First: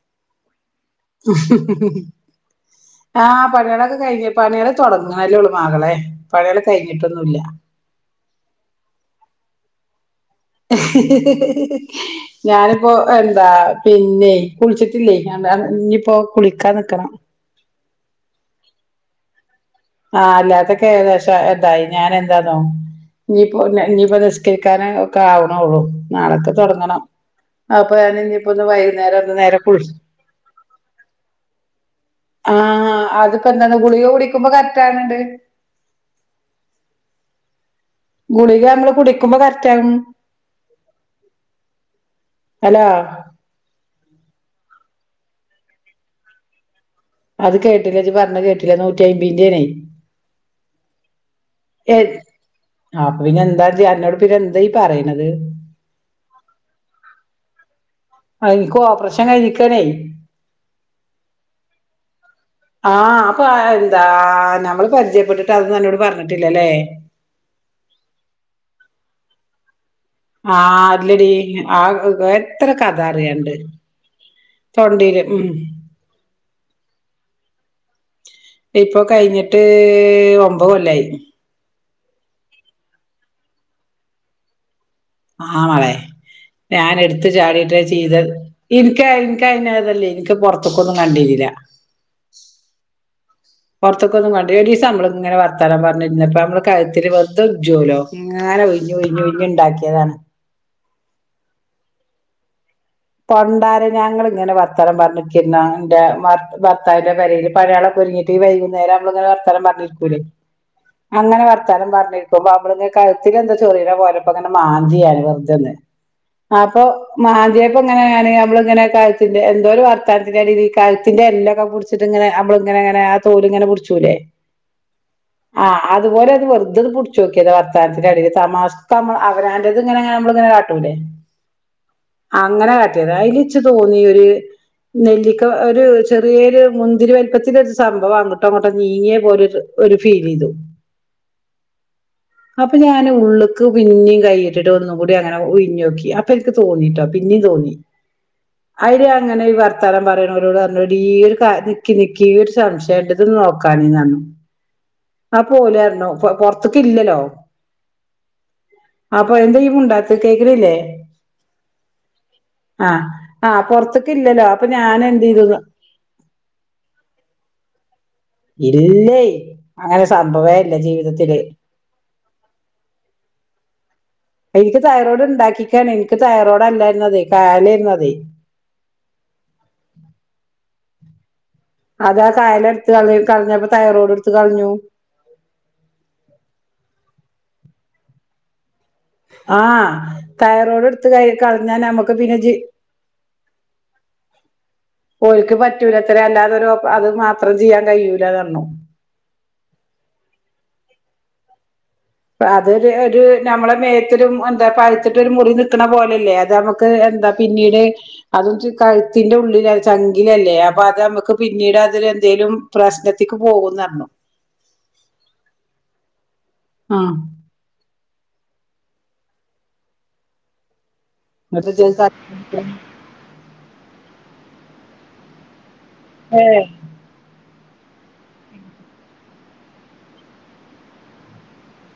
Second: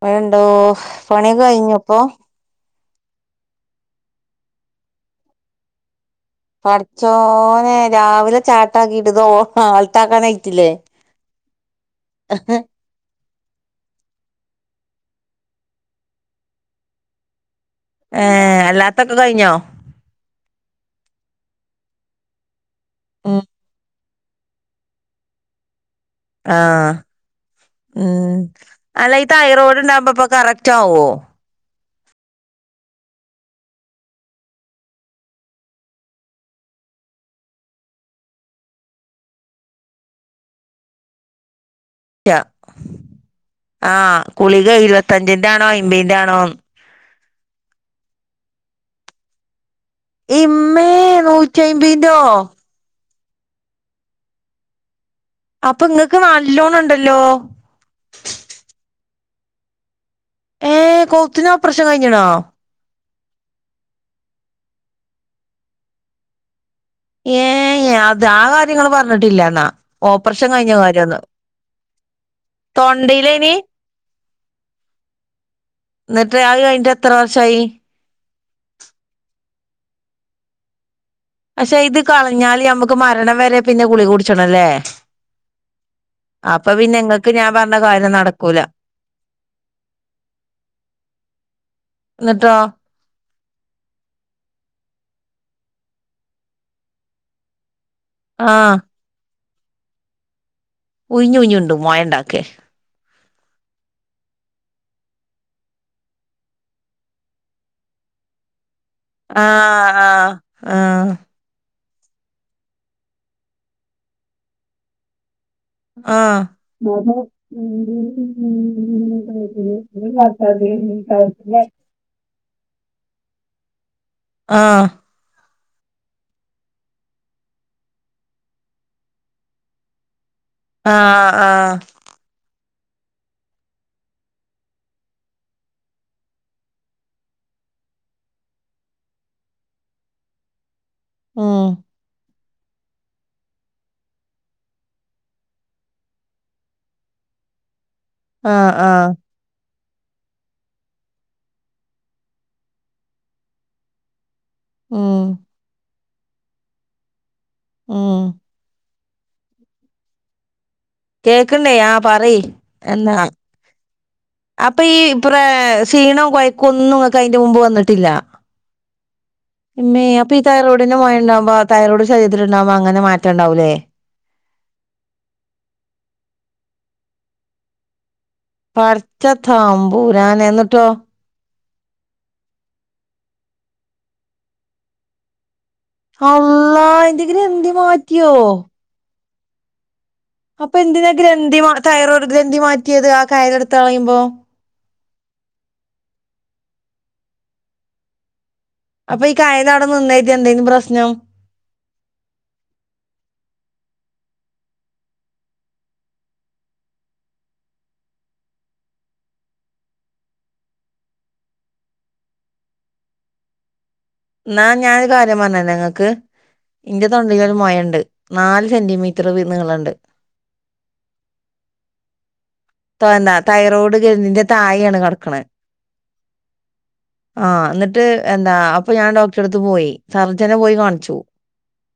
മഴേണ്ടോ, പണിക്കെഴിഞ്ഞപ്പോ? ആ പണീളൊക്കെ കഴിഞ്ഞ് പണീള് തൊടങ്ങാലൊള്ളൂ മകളെ. പണികള് കഴിഞ്ഞിട്ടൊന്നുല്ല പടച്ചോനെ രാവിലെ ചാട്ടാക്കിട്ട്ത് ഓൾ ആൾട്ടാക്കാനായി. ഞാനിപ്പോ ഒരു ന്താ പിന്നെ കുളിച്ചിട്ടില്ലേയ് നാന്താ ഞ്ഞിപ്പോ കുളിക്കാന്നിക്കണം. ഏഹ് അല്ലാത്തൊക്കെ കഴിഞ്ഞോ? ആ അല്ലാതൊക്കെ ഏകദേശം അ ദായി. ഞാൻ എന്താന്നോ, ഞ്ഞിപ്പൊ ഞ്ഞിപ്പൊ ത് നിസ്കരിക്കാനൊക്കെ ദാവ്ണൊള്ളു നാളൊക്കെ ആ തൊടങ്ങണം. അപ്പൊ ഉം ഞാനിഞ്ഞിപ്പോ ഒന്ന് അല്ല ഈ വൈകുന്നേരം നേര തൈറോയ്ഡ് കുളിച്ചു. ഉണ്ടാവുമ്പോ ഇപ്പൊ കറക്റ്റ് ആവോ ആ അതിപ്പെന്താന്നൊ ഗുളിക കുടിക്കുമ്പോ കററ്റാക്ണ് ണ്ട്. ഗുളിക മ്മള് കുടിക്കുമ്പോ കറക്റ്റാക്ണ് ണ്ട്. ക്യാ ആ ഉളിക ഇരുപത്ത ഞ്ചിന്റാണോ, അമ്പയിന്റാണോ? അത് കേട്ടില്ലെജ് പറഞ്ഞത് കേട്ടില്ലെ നൂറ്റിയയ്മ്പയിന്റെണെ. ഇമ്മേ! നൂറ്റി അയ്മ്പയിന്റോ? അപ്പൊ പിന്നെന്താജ് അന്നോട് പിന്നെന്തായീ പറയ്ണ്? അപ്പൊ ങ്ങക്ക് നല്ലോണണ്ടല്ലോ? ചാരിക്കണെയ്. ഏ കോത്തിനോപ്രഷം കഴിഞ്ഞേണോ? ആ അപ്പൊ അ എന്താ നമ്മൾ പരിചയപ്പെട്ടിട്ട് അതോന്നോട് പറഞ്ഞിട്ടില്ലല്ലേ? ത് ങ്ങൾ പറഞ്ഞിട്ടില്ല ന്നാ. ഓപ്പർഷം കഴിഞ്ഞ ആഹ് കാര്യന്നു അല്ലടി ആ എത്ര കഥ തൊണ്ടയിലേയ്നി? അറിയാണ്ട് തൊണ്ടീല് ഉം ന്നിട്ട് അത് കയ്ഞ്ഞിട്ട് എത്ര വർഷായി ഇപ്പൊ കയ്ഞ്ഞിട്ട് ഒമ്പത് കൊല്ലായി ചെയ്ത് കളഞ്ഞാല് നമ്മക്ക് മരണം വരെ പിന്നെ ഗുളിക കുടിച്ചണംല്ലേ ആമളേ ഞാൻ എടുത്ത് ഇങ്ങക്ക് ഞാൻ പറഞ്ഞ ചാടിട്ടേ കാര്യം ചീതത് നടക്കൂല ഇൻക്ക് ഇൻക്കതല്ലേ എനിക്ക് പൊറത്ത്ക്കൊന്നും കണ്ടി ല്ല ന്നിട്ടോ പൊറത്തൊക്കൊന്നും കണ്ടി ഒരീസം നമ്മളിങ്ങനെ വർത്താനം പറഞ്ഞിരുന്നപ്പ നമ്മള് കയ്ത്തില് വെറ്തെ ഉജ്ജോലോ ഇങ്ങനെ ആഹ് ഉയിഞ്ഞുയ്ഞ്ഞുയ്ഞ്ഞു ണ്ടാക്കിയതാണ് ഉയിഞ്ഞു ഉയിഞ്ഞുമൊയണ്ടാക്കേ പണ്ടാരം ഞങ്ങളിങ്ങനെ വർത്താനം പറഞ്ഞിരിക്കെർന്നാ ന്റെ ഭർത്താവിന്റെ പെരേൽ പഴയാളകു ഫ്രീ ആയ് ടീ വൈകുന്നേരം നമ്മളിങ്ങനെ വർത്താനം ആഹ് പറഞ്ഞിരിക്കൂലേ ആഹ് ആഹ് അങ്ങനെ വർ ത്താനം പറഞ്ഞിരിക്കുമ്പോ അമ്മള് കഴുത്തിൽ എന്തോ ചൊറിയണ പോലപ്പോ ങ്ങനെ മാന്തി തന്നെ ആഹ് അപ്പൊ മാന്തിയട് പ്പ് ങ്ങനെ ഞാന് നമ്മള് ഇങ്ങെനെ കഴുത്തിന്റെ എന്തോ ഒരു വർത്താനത്തിന്റെടേൽ കഴുത്തിന്റെ എല്ലാംക്കെ പിടിച്ചിട്ട് ഇങ്ങനെ അമ്മള് ങ്ങനങ്ങെനെ ആ തൊലിങ്ങനെ പുട് - ആ ആ അതുപോലൊന്ന് വെറുതൊന്ന് പുട്ച്ചോക്കേതാ വാർത്താനത്തിന്റെ എടേല് തമാശ്ക്ക് മ്മള് അവനാന്റേത് ങ്ങനെ മ്മള് ആ ആ അങ്ങനെ കാട്ടിയത അയിലിച്ചു തോന്നി ഒര് നെല്ലിക്ക ഒരു ചെറിയൊരു മുന്തിരി വലിപ്പത്തിൽ ഒരു സംഭവം അങ്ങോട്ടോ അങ്ങോട്ടോ നീങ്ങിയ പോലൊരു ഒരു ഫീലിതു ആ അപ്പൊ ഞാന് ഉള്ള്ക്ക് പിന്നീം കൈയിട്ടിട്ട് ഒന്നും കൂടി അങ്ങനെ ഉയ്ഞ്ഞോക്കി അപ്പൊ ഇൻക് തോന്നിട്ടോ പിന്നീം തോന്നി ആഹ് അയ്ല് ആഹ് ഞാങ്ങനെ ഈ വർ ത്താനം പറയണോരോട് പറഞ്ഞു എടീ ഒരു കാര്യ നിക്കി നിക്കി ഒരു സംശയണ്ട് ഇതൊന്നു നോക്കാണീന്നറഞ്ഞു ഉം ആ പോലർഞ്ഞു പൊറത്ത്ക്കില്ലലോ ആ അപ്പൊ എന്താ യീ മുണ്ടാത്ത് കേക്ക്ണില്ലേ കേക്കണ്ടേ ആ പറയി ആഹ് എന്താ ആഹ് പൊറത്ത്ക്ക് ഇല്ലല്ലോ അപ്പൊ ഈ ഞാൻ എന്ത് പ്ര ചെയ്തുന്ന് ക്ഷീണം കൊയക്കൊന്നുംങ്ങക്കയിന്റെ മുമ്പ് വന്നിട്ടില്ല ഇല്ലയ് ഇമ്മേ അപ്പൊ ഈ തൈറോയിഡിന്റെ മൊയണ്ടാകുമ്പോ തൈറോയ്ഡ് ശരീത്തിണ്ടാവുമ്പോ അങ്ങനെ മാറ്റംണ്ടാവൂലേ എനിക്ക് തൈറോയ്ഡ് ണ്ടാക്കിക്കാണ് എനിക്ക് തൈറോയ്ഡ് അല്ലായിര്ന്നതേ കയലേരുന്നതേ പടച്ച തമ്പുരാനെ ന്നിട്ടോ അതാ കയല എടുത്ത് കളഞ് കളഞ്ഞപ്പൊ തൈറോയ്ഡ് ടുത്ത് കളഞ്ഞു അള്ളാ അയിന്റെ ഗ്രന്ധി മാറ്റിയോ ആ അപ്പൊ എന്തിനാ ഗ്രന്ഥി മ തൈറോയ്ഡ് പിന്നെ ജി ഗ്രന്ഥി മാറ്റേത് ആ കയലടുത്ത് കളയുമ്പോ ഓൽക്ക് പറ്റൂലത്രേ അല്ലാതെ ഒരു ഓപ് അത് മാത്രം ചിയ്യാൻ കയൂലാന്ന് പറഞ്ഞു അപ്പൊ ഈ കയല അവടെ നിന്നായിതി എന്തേന്നു പ്രശ്നം അതൊരു ഒരു നമ്മളെ മേത്തൊരും എന്താ പഴുത്തിട്ട് ഒരു മുറി നിക്കണ പോലല്ലേ അത് നമുക്ക് എ എന്താ പിന്നീട് അതും കഴുത്തിന്റെ ഉള്ളില് ചങ്കിലല്ലേ അപ്പൊ അതമ്മക്ക് പിന്നീട് അതില് ന്തേലും പ്രശ്നത്തിക്ക് പോകുന്നറഞ്ഞു ന്നാ ഞാനൊരു കാര്യം പറഞ്ഞേരണൊങ്ങക്ക് ഇന്റെ ആഹ് തൊണ്ടേല് ഒരു മൊയണ്ട് നാല് സെന്റിമീറ്റർ നീളണ്ട് ന്ന്ട്ട് ജ്ജ് [unintelligible] താന്നാ തൈറോയ്ഡ് ഗ്രന്ധിന്റെ തായെയാണ് കിടക്കണെ ഏഹ് ആഹ് എന്നിട്ട് എന്താ അപ്പൊ ഞാൻ ഡോക്ടറെ അടുത്ത് പോയി സർജനെ പോയി കാണിച്ചു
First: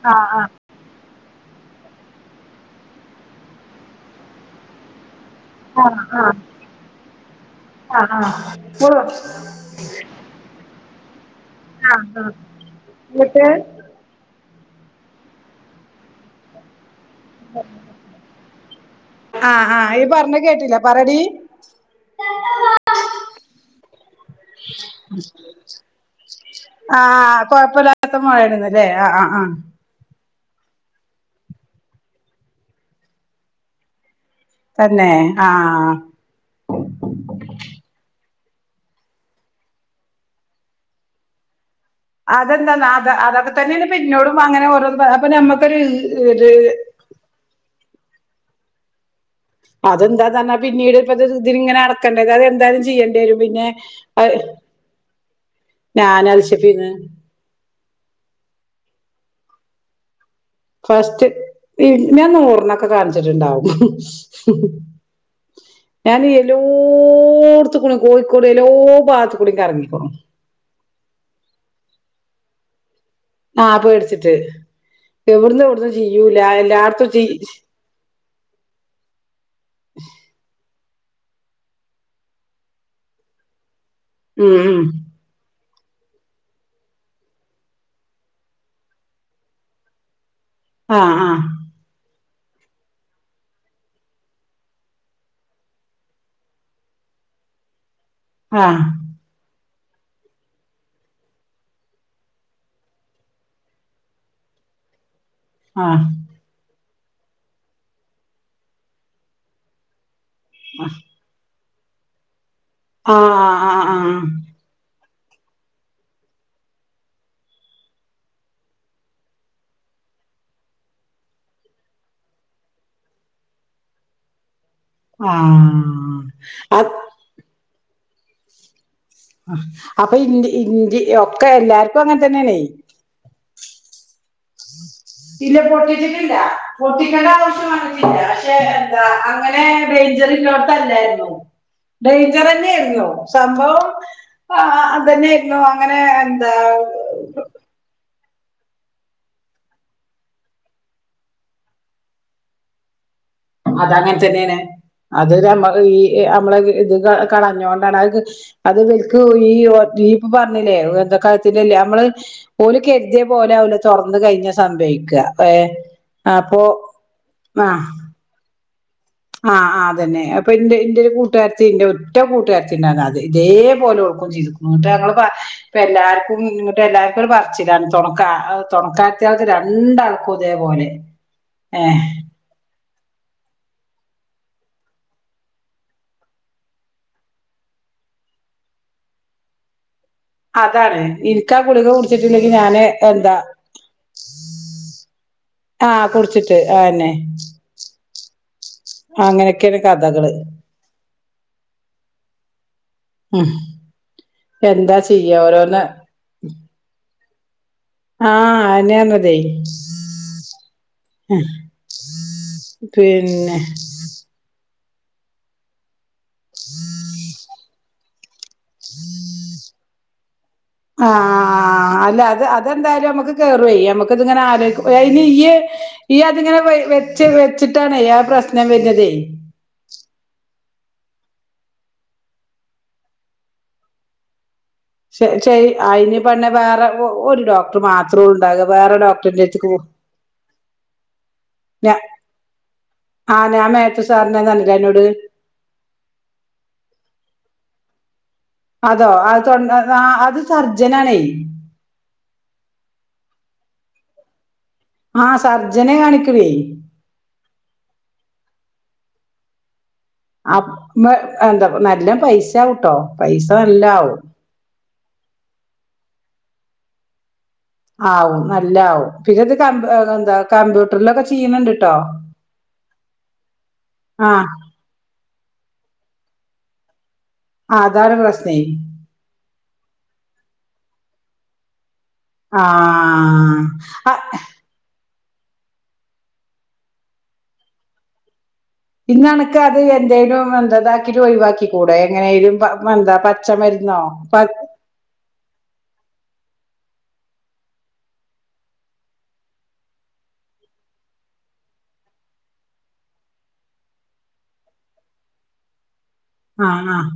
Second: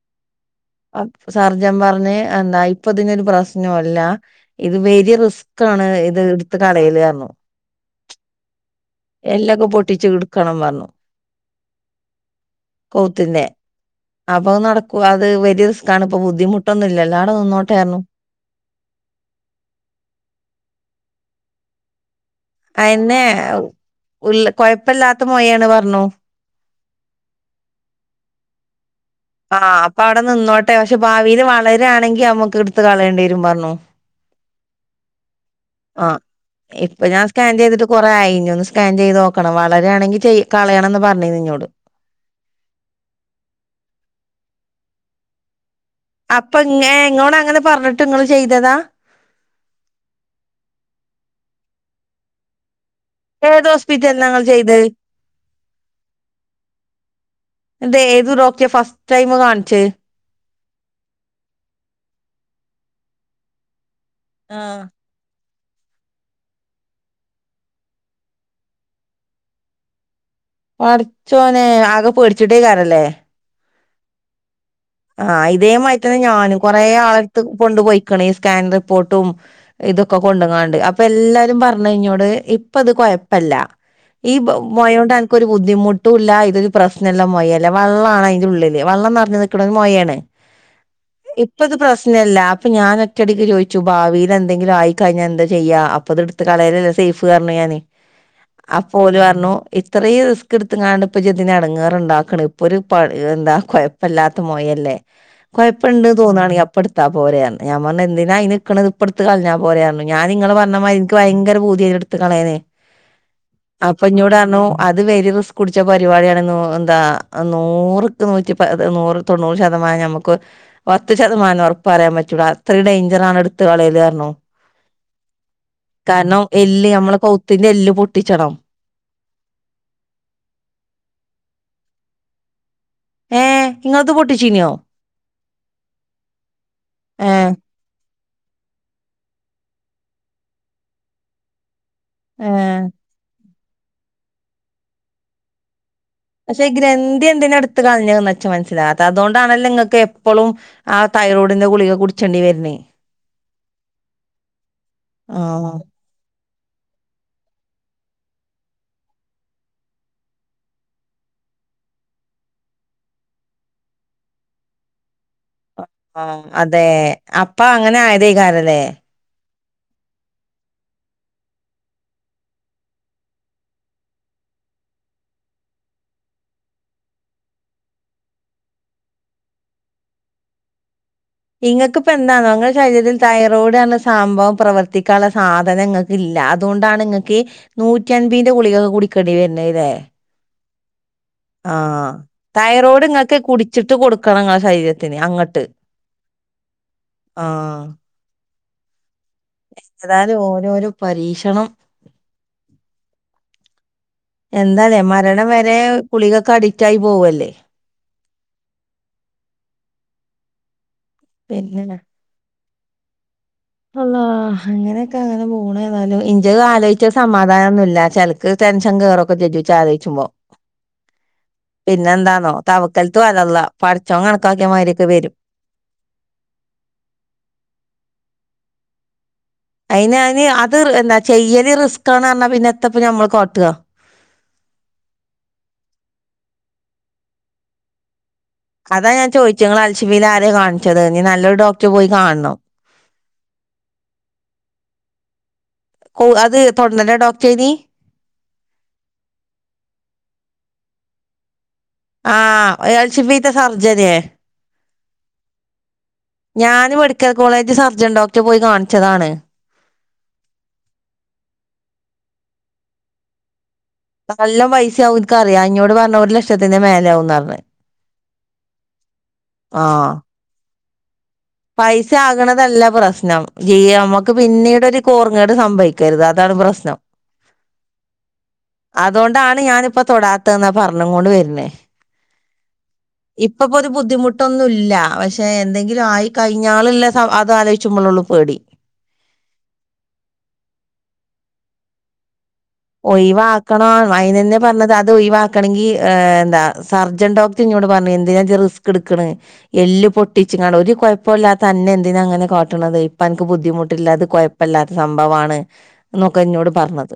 ആ ആ. അപ് സർജൻ പറഞ്ഞെ എന്താ ഇപ്പ ഇതിനൊരു പ്രശ്നംല്ല ഇത് വെരി റിസ്ക് ക്കാണ് ആഹ് ഇത് ആഹ് ഇടുത്ത് കളയല്റഞ്ഞു. ആഹ് ആഹ് എല്ലൊക്കെ പൊട്ടിച്ചു ഇടുക്കണം പറഞ്ഞു. ആ ആ ന്നിട്ട്. അപ്പം നടക്കു അത് വലിയറിസ്കാണ് ഇപ്പോ ബദ്ധിുമു ട്ടൊന്നുല്ല [unintelligible] ആആ ഈ പറഞ്ഞ കേട്ടില്ല പറടി. അയെന്നെ ഉള്ള് കൊഴപ്പില്ലാത്ത മൊഴെണ് പറഞ്ഞു. ആ കൊഴപ്പല്ലാത്ത മുഴെണ്ന്നല്ലെ അ അ ആ. അവടെ നിന്നോട്ടെ പക്ഷെ ഭാവിൽ വളരാ ണെങ്കി അമ്മക്ക് എടുത്ത് കളയേണ്ടി വരും പറഞ്ഞു. തന്നെ. ആഹ് ആ ഇപ്പൊ ഞാൻ സ്കാൻ ചെയ്തിട്ട് കൊറെ ആയി. ഇനി ഒന്ന് സ്കാൻ ചെയ്ത് നോക്കണം വളരാണെങ്കി ചെ കളയണംന്ന് പറഞ്ഞീന്ന് ഇന്നോട്. അതെന്താന്ന അത് അതൊക്കെ തന്നെണ് ഇപ്പൊ ഇന്നോടും അങ്ങനെ ഓരോന്ന് പറ അപ്പൊ നമ്മക്ക് അപ്പൊ ഇങ്ങ ഇങ്ങോട് അങ്ങനെ പറഞ്ഞിട്ട് ഇങ്ങൾ ചെയ്തതാ. അതെന്താന്നറന്ന പിന്നീട് ഇപ്പോ ഇത് ഇതിനിങ്ങനെ നടക്കണ്ടല്ലോ വിചാരിച് ചെയ്യണ്ടി വരും ഏത് ഹോസ്പിറ്റലിലാ പിന്നെഅഹ് ഇങ്ങള് ചെയ്തത് [inaudible] ഞാൻ അത് [unintelligible] പിന്നെ ഇത് ഏത് ഡോക്ടറെ ഫസ്റ്റ് ടൈമ് കാണിച്ചെ. ഫസ്റ്റ് ഞൻ നൂറിനൊക്കെ കാണിച്ചിട്ടുണ്ടാവും ആഹ് ഞാൻ എല്ലോട്ത്ത് കൂടിം കോഴിക്കോട് എല്ലാ ഭാഗത്ത് കുടിം കറങ്ങീക്ക്ണ്. പടച്ചോനെ ആകെ പേടിച്ചിട്ടേക്കാറല്ലേ. അ പേടിച്ചിട്ട്. ആ എവിടുന്ന് എവിടുന്നും ഇതേമായി തന്നെ ചെയ്യൂല ഞാനും കൊറെേ എല്ലായിടത്തും ചെയ് ആളട്ത്ത് കൊണ്ടുപോയിക്ക്ണ് ഈ സ്കാൻ റിപ്പോർട്ടും ഇതൊക്കെ കൊണ്ടങ്ങാണ്ട് അപ്പൊ ഇത് ഇപ്പ എല്ലാരും പറഞ്ഞ് ഇഞ്ഞോട് ഇപ്പ ഇത് കുഴപ്പല്ല ഈ ഉം ഉം മോയോണ്ട് അനക്കൊരു ബു ബുദ്ധിമുട്ടൂല്ല ഇതൊരു പ്രശ്നല്ല മൊയല്ല വെള്ളാണ് അയിന്റെ ഉള്ളില് വള്ളം നറഞ്ഞ് നിക്ക്ണ ഒരു മൊഴെണ്. ആഹ് [inaudible] ഇപ്പത് പ്രശ്ന അല്ല അപ്പൊ ഞാൻ ഒറ്റടിക്ക് ചോയിച്ചു ഭാവിയിൽ എന്തെങ്കിലുംആയികഴിഞ്ഞാൽ എന്താ ചെയ്യാ അപ്പ ഇത് എടുത്ത് കളയലല്ലെ സേഫ്. പറഞ്ഞു ഞാന് ആഹ് അപ്പൊ ഓല് പറഞ്ഞു ഇത്രയും റിസ്ക് ഇടുത്ത് ങ്ങാണ്ട് ഇപ്പൊ ഇജ്തിന് എടങേറ്ണ്ടാക്ണെ ഇപ്പൊ ഒരു എന്താ കൊഴപ്പല്ലാ കുഴപ്പല്ലാത്ത മൊഴല്ലേ ആഹ് കൊഴപ്പണ്ട് തോന്നാണെങ്കി അ അപ്പെടുത്ത പോരെർന്ന് ഞാൻ പറഞ്ഞ് എന്തിനാ അയിനിക്കണത് ഇപ്പെടുത്തു കളഞാ പോരെന്നർന്ന്. ഞാൻ നിങ്ങള് പറഞ്ഞ മായിരി ഇ നിക്ക് ഭയങ്കര പൂതിയെർന്ന് ഇടുത്ത് കളയാന് ആഹ് ആഹ് അപ്പൊ ആഹ് ഇന്നോട് പറഞ്ഞു അത് അത് വെരി റിസ്ക് പിടിച്ച പരിപാടിയാണ് നൂ എന്താ നൂറ്ക്ക് നൂറ്റി പ ഇത് നൂറ് തൊണ്ണൂറ് ശതമാനം നമുക്ക് പത്ത് ശതമാനം ഉറപ്പ് പറയാൻ പറ്റൂല അത്രയും ഡേയ്ഞ്ചറാണ് എടുത്ത് കളയല് പറഞ്ഞു. ആഹ് കാരണം എല്ല് ആഹ് ഞമ്മളെ കൗത്തിന്റെ എല്ല് പൊട്ടിച്ചണം. അ അപ്പൊ ഇന്റി ഇന്റി ഒക്കെ എല്ലാർക്കും അങ്ങനെ തന്നെണെ. ഏ നിങ്ങളത് പൊട്ടി. ഇല്ല പൊട്ടിച്ചിട്ടില്ല പൊട്ടിക്കേണ്ട ഏഹ് ആവശ്യം വന്നിട്ടില്ല. [unintelligible] എന്താ അങ്ങനെ ഡെയിഞ്ചറിള്ളോടത്തെല്ലായിരുന്നു. ഏഹ് ഡെയ്ൻജെറെന്നേഞ്ഞോ? സംഭവംഅ ആ അതെ ന്നേര്ന്നോ? പക്ഷെ ഇ ഗ്രന്ഥി എന്തിനാ എട്ത്ത് കളഞ്ഞതന്ന ച്ചു മനസ്സിലാആത്ത അതോണ്ടാണല്ലോങ്ങക്ക് എപെളും ആ തൈറോഡിന്ന് ഗുളിക കുടിച്ചെണ്ടി വര്ണേ. അത് അങ്ങൻ തന്നേണ് അത് ആഹ് രമ്മഹ് ഈ എ അ മ്മളെ ഇ ഇത് ക കളഞ്ഞോണ്ടാണ് അഹ്ക് അത് ഇത്ൽക് ഈ ഒ അഹ് രീപ്പ പർഞ്ഞിലെ വെർതെ ക പിന്നെല്ലെ അമ്മള് ഓല് കെര്ദ്യെ പോലെ ആവുല തൊർന്ന് കഴിഞ്ഞ സംഭവിക്ക. അ ആ അതേ അപ്പ അങ്ങനെ ആയതേയ്കാരം ല്ലെ ആ ആ അതന്നെ അപ്പൊ ഇന്റെ ഇന്റെ ഒരു കൂട്ടുകാരത്തി ഇന്റെ ഒറ്റ കൂട്ടുകാരത്തിണ്ടാന്ന് അത് ഇതേപലെഓൾക്കും ചെയ് ഇപ്പം എല്ലാർക്കും എല്ലാർക്കും ഒരു പറച്ചിലാ തൊണക്ക തൊണക്കാ ത് രണ്ടാൾക്കും ഇതേപോലെ ഏഹ് ഇങ്ങ‌ക്കിപ്പ എന്താണോ ഇങ്ങൾ ടെ ശരീരത്തിൽ തൈറോയിഡ് എന്ന സംഭവം പ്രവർത്തിക്കാള്ള സാധനം ഇങ്ങ‌ക്കില്ല അതുകൊണ്ടാണ് ഇങ്ങക്കീ നൂറ്റൻമ്പീന്റെ ഗുളിക കുടിക്കേണ്ടി വര്ണേല്ലേ അതാണ് ഇനിക്കാ ഗുളിക ആഹ് കുടിച്ചിട്ടില്ലെങ്കി ഞാന് തൈറോയ്ഡ് എന്താ ഇങ്ങക്ക് കുടിച്ചിട്ട് കൊടുക്കണം ഇങ്ങടെ ശരീരത്തിന് അങ്ങട്ട് ആഹ് കുടിച്ചിട്ട് ആ അന്നെ ഏതാലും ഓരോരോ പരീക്ഷണം ഉം എന്താ എന്താല്ലെ ചെയ്യാ മരണം വരേ ഓരോന്ന് ഗുളികക്ക് അഡിക്റ്റായി പോവുവല്ലേ ആഹ് അന്നാന്നതേ അഹ് പിന്നെ പിന്നെ അള്ളാ അങ്ങനെയൊക്കെ അങ്ങനെ പോണ് ഏതായാലും ഇഞ്ചത് ആലോചിച്ച സമാധാനൊന്നുല്ല ചല ക്ക് ടെൻഷൻ കയറും [unintelligible] ആലോജിച്ചുമ്പോ ആഹ് ആഹ് അല്ല അത് അതെന്തായാലും തവക്കൽത്തു നമ്മക്ക് അലല്ലാഹ് കേറുവേ പടച്ചോൻ അമ്മക്കതിങ്ങന കണക്കാക്കിയ ആലോജിക്കുമ്പ മാതിരിയൊക്കെ അയിന് വരും. ഈയ് ഈയതിങ്ങനെ വെച്ച് വെച്ചിട്ടാണേ ആ പ്രശ്നം വെരന്നതേ അയിന് [unintelligible] എന്താ ചെയ്യല് റിസ്ക്കാന്ന് പറഞ്ഞാ പിന്നെ എത്തപ്പ ഞമ്മള് കാട്ടുക ശ് ശ് അയിന് പിന്നെ വേറെ ഒ ഒരു ഡോക്ടറ് മാ അതാ ഞാൻ ചോദിച്ചെ നിങ്ങള് അൽഷിബേല് ആരേ കാണിച്ചത് ഇനി നല്ലൊരു ഡോക്ടറെ പോയി കാണണം ആഹ് ഞാൻ മാത്യു സാറിനെ [unintelligible] അന്നോട്‌ ഓഹ് അത് തൊണ്ടട ഡോക്ടറാ അയ്ന് അതോ അത് തൊൺ ആഹ് അത് സർജനാണേ ആഹ് [unintelligible] സർജനേ ആഹ് സർജനേ കാണിക്കലേ ഞാന് മെഡിക്കൽ കോളേജ് സർജൻ ഡോക്ടറെ പോയി കാണിച്ചതാണ്. അപ് വ് എന്താ നല്ല പൈസാവിട്ടോ പൈസ നല്ല ആവും [unintelligible] അതെല്ലാം പൈസയാവും എനിക്കറിയാം എഞ്ഞോട് പറഞ്ഞു ഒരു ലക്ഷത്തിന്റെ മേലേ ആവൂന്ന് പറഞ്ഞു ആവും നല്ല ആവും പിന്നത് കമ്പ് ആഹ് എന്താ കമ്പ്യൂട്ടറിലൊക്കെ ചെ- പൈസ ആകണതല്ല പ്രശ്നം. [unintelligible] അമ്മക്ക് ആഹ് പിന്നീട് ഒരു കോർങ്ങേട് സംഭവി [unintelligible] അതാണ് പ്രശ്നം ആഹ് അതാണ് പ്രശ്നേ അതൊണ്ടാണ് ഞാനിപ്പോ തൊടാത്തേന്നാ പറഞ്ഞും കൊണ്ട് വര്ണെ ആഹ് ഇപ്പപ്പോ ഒരു ആഹ് ബുദ്ധിമുട്ടൊന്നും ഇല്ല പഷ് [unintelligible] എന്തെങ്കിലും ആയി കഴിഞ്ഞാള് ള്ള സ അത് ആലോയിച്ചുമ്പളെ ഉള്ളൂ പേടി പിന്ന നിനക്കത് അത് എന്തേലും എന്താ ഇതാക്കീട്ട് ഒഴിവാക്കി കൂടെ എങ്ങനേലും പ എന്താ പച്ചമരുന്നോ ഒയിവാക്കണം പ അയിനന്നെ പറഞ്ഞത് അത് ഒയിവാ [unintelligible] ഏഹ് എന്താ സർജൻ ഡോക്ടർ എന്നോട് പറഞ്ഞു എന്തിനാ ജ്ജ് റിസ്ക് എടുക്കണ് എല്ല് പൊട്ടിച് [unintelligible] ഒരു കൊഴപ്പൊല്ലാത്ത അന്നെ എന്തിനാ അങ്ങനെ കാട്ടണത് ഇപ്പ അനക്ക് ബുദ്ധിമുട്ടില്ലാ അത് കുഴപ്പമില്ലാത്ത സംഭവാണ് എന്നൊക്കെ എന്നോട് ആഹ് ആഹ് പറഞ്ഞത്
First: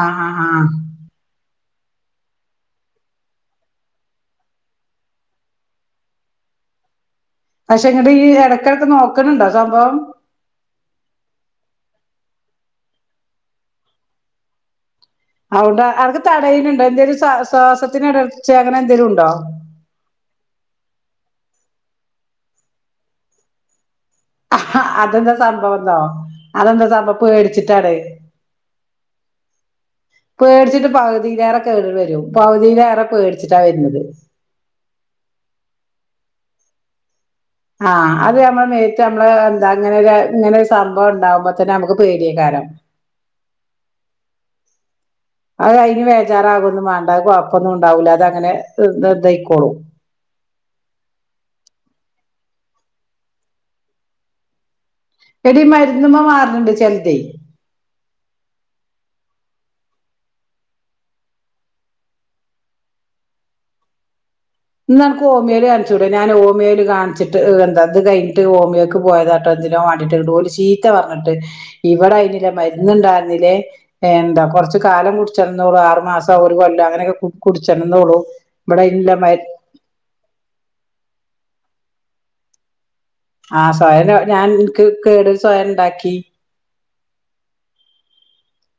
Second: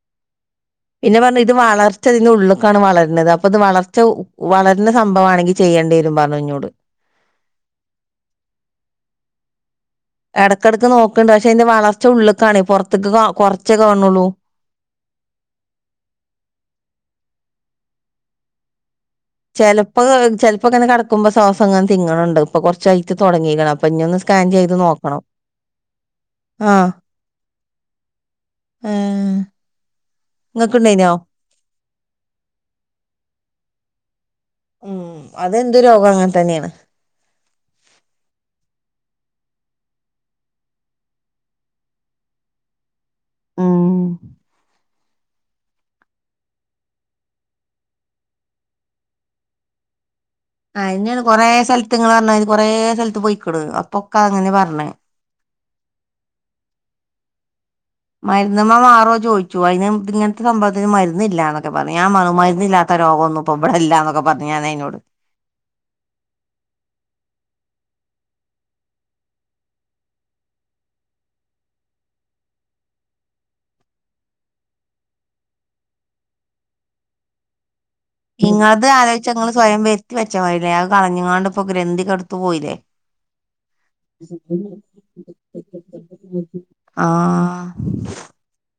ആഹ് ഹ ഹ പിന്നെ പറഞ്ഞു ഇത് വളർച്ച ഇതിന്റെ ഉള്ള്ക്കാണ് വളരണത് അപ്പൊ ഇത് വളർച്ച വളരുന്ന സംഭവാണെങ്കി ചെയ്യേണ്ടി വരും പറഞ്ഞു എന്നോട് പക്ഷെ ഇങ്ങട് ഈ എടയ്ക്കെടക്ക് നോക്കണുണ്ടോ സംഭവം എടക്കെടക്ക് നോക്കണ്ട് പക്ഷെ അതിന്റെ വളർച്ച ഉള്ള്ക്കാണ് പൊറത്ത്ക്ക് ക കൊറച്ചേ കാണണുള്ളൂ അവിട അവർക്ക് തടയിലുണ്ടോ എന്തേലും സ്വാ സ്വാസത്തിന് എടർച്ച അങ്ങനെ എന്തേലും ഉ ചെലപ്പൊ ചെലപ്പോക്കെ ഇങ്ങനെ കെട ഇപ്പോ ശ്വാസങ്ങനെ തിങ്ങണണ്ട് ഇപ്പൊ കൊറച്ചായിറ്റ് തുടങ്ങിക്ക്ണ് അപ്പൊ ഇഞ്ഞൊന്ന് ഹ ഹ അതെന്താ സംഭവമ്ന്നൊ, അതെന്താ ആഹ് സംഭവം പേട്ച്ച്ട്ടാണ്. ഏഹ് പേടിച്ചിട്ട് ഇങ്ങക്ക്ണ്ടേനോ പകുതീലേറെ കേറി വരും പകുതീലേറെ പേട്ച്ച്ട്ടാ വരുന്നത്. ഉം അതെന്ത്തു രോഗം അങ്ങനെ തന്നെയാണ്. ആഹ് അത് നമ്മള് മറ്റ് നമ്മള് എന്താ അങ്ങനെ ഇങ്ങനെ ഒരു സംഭവം ഉണ്ടാവുമ്പോ തന്നെ നമ്മുക്ക് പേടിയക്കാരം [inaudible] ഉം അത് അതിന് വേജാറാകൊന്നും വേണ്ടാ അത് കൊഴപ്പൊന്നും ഉണ്ടാവൂല്ല. അത ങ്ങനെ ഇദയ്ക്കോളും [inaudible] ആ് ഇന്നാണ് കൊറേ സ്ഥലത്ത് ങ്ങള് പറഞ്ഞമാരി കൊറേ സ്ഥലത്ത് പൊയ്ക്കണ് അപ്പളൊക്കെ അങ്ങനെ പറഞ്ഞത്. എടി മര്ന്ന് മാറ്ണണ്ട് ചെൽതേയ്. മര്ന്ന്മ്മെ മാറോ ചോദിച്ചു. അയിന് ഇങ്ങൻത്തെ സംഭവത്തിന് മരുന്നില്ലന്നൊക്കെ പറഞ്ഞു. ഞാൻ പറഞ്ഞു മരുന്നില്ലാത്ത രോഗൊന്നുപ്പൊ ഇബടെല്ലാന്നൊക്കെ പറഞ്ഞ ഇന്നാ അനക്ക് ഹോമിയോല് കാണിച്ചൂടെ. ഞാൻ ഹോമിയോല് കാണിച്ചിട്ട് എന്താ അത് കഴിഞ്ഞിട്ട് ഓമിയോക്ക് പോയതാട്ടോ എന്തിനോ വാണ്ടീട്ട്, ഓല് ചീത്ത പറഞ്ഞിട്ട് ഇവിടെഅയിൻല്ല മരുന്ന് [unintelligible] എന്താ കൊറച്ച് കാലം കുടിച്ചിറന്നോളു ആറ് മാസോ, ഒരു കൊല്ലോ അങ്ങനൊ ചെന്നോളൂ ഇവിടെ ഇല്ല മര്ന്ന് കുത്തി വെച്ച പോല്ലേ അത് കളഞ്ഞാണ്ട് പ്പോഗ്രന്ഥിക്ക ടുത്തു പോയില്ലേ. ആഹ സ്വയ ഞാൻ എനിക്ക് കേട് സ്വയം ഉണ്ടാക്കി. ആ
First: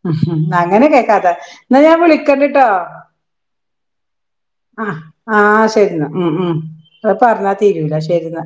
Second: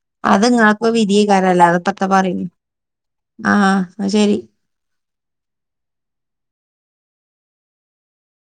ഹും ഹും അങ്ങനെ കേക്കാത്ത എന്നാ ഞാൻ ഇപ്പത്താ പറയ്ണ് വിളിക്കണ്ട്ട്ടോ? ആഹ് അത് ശരി ആ ആ ശരിന്ന ഉം ഉം. അ പറഞ്ഞാ തീരൂല ശരിന്നാ.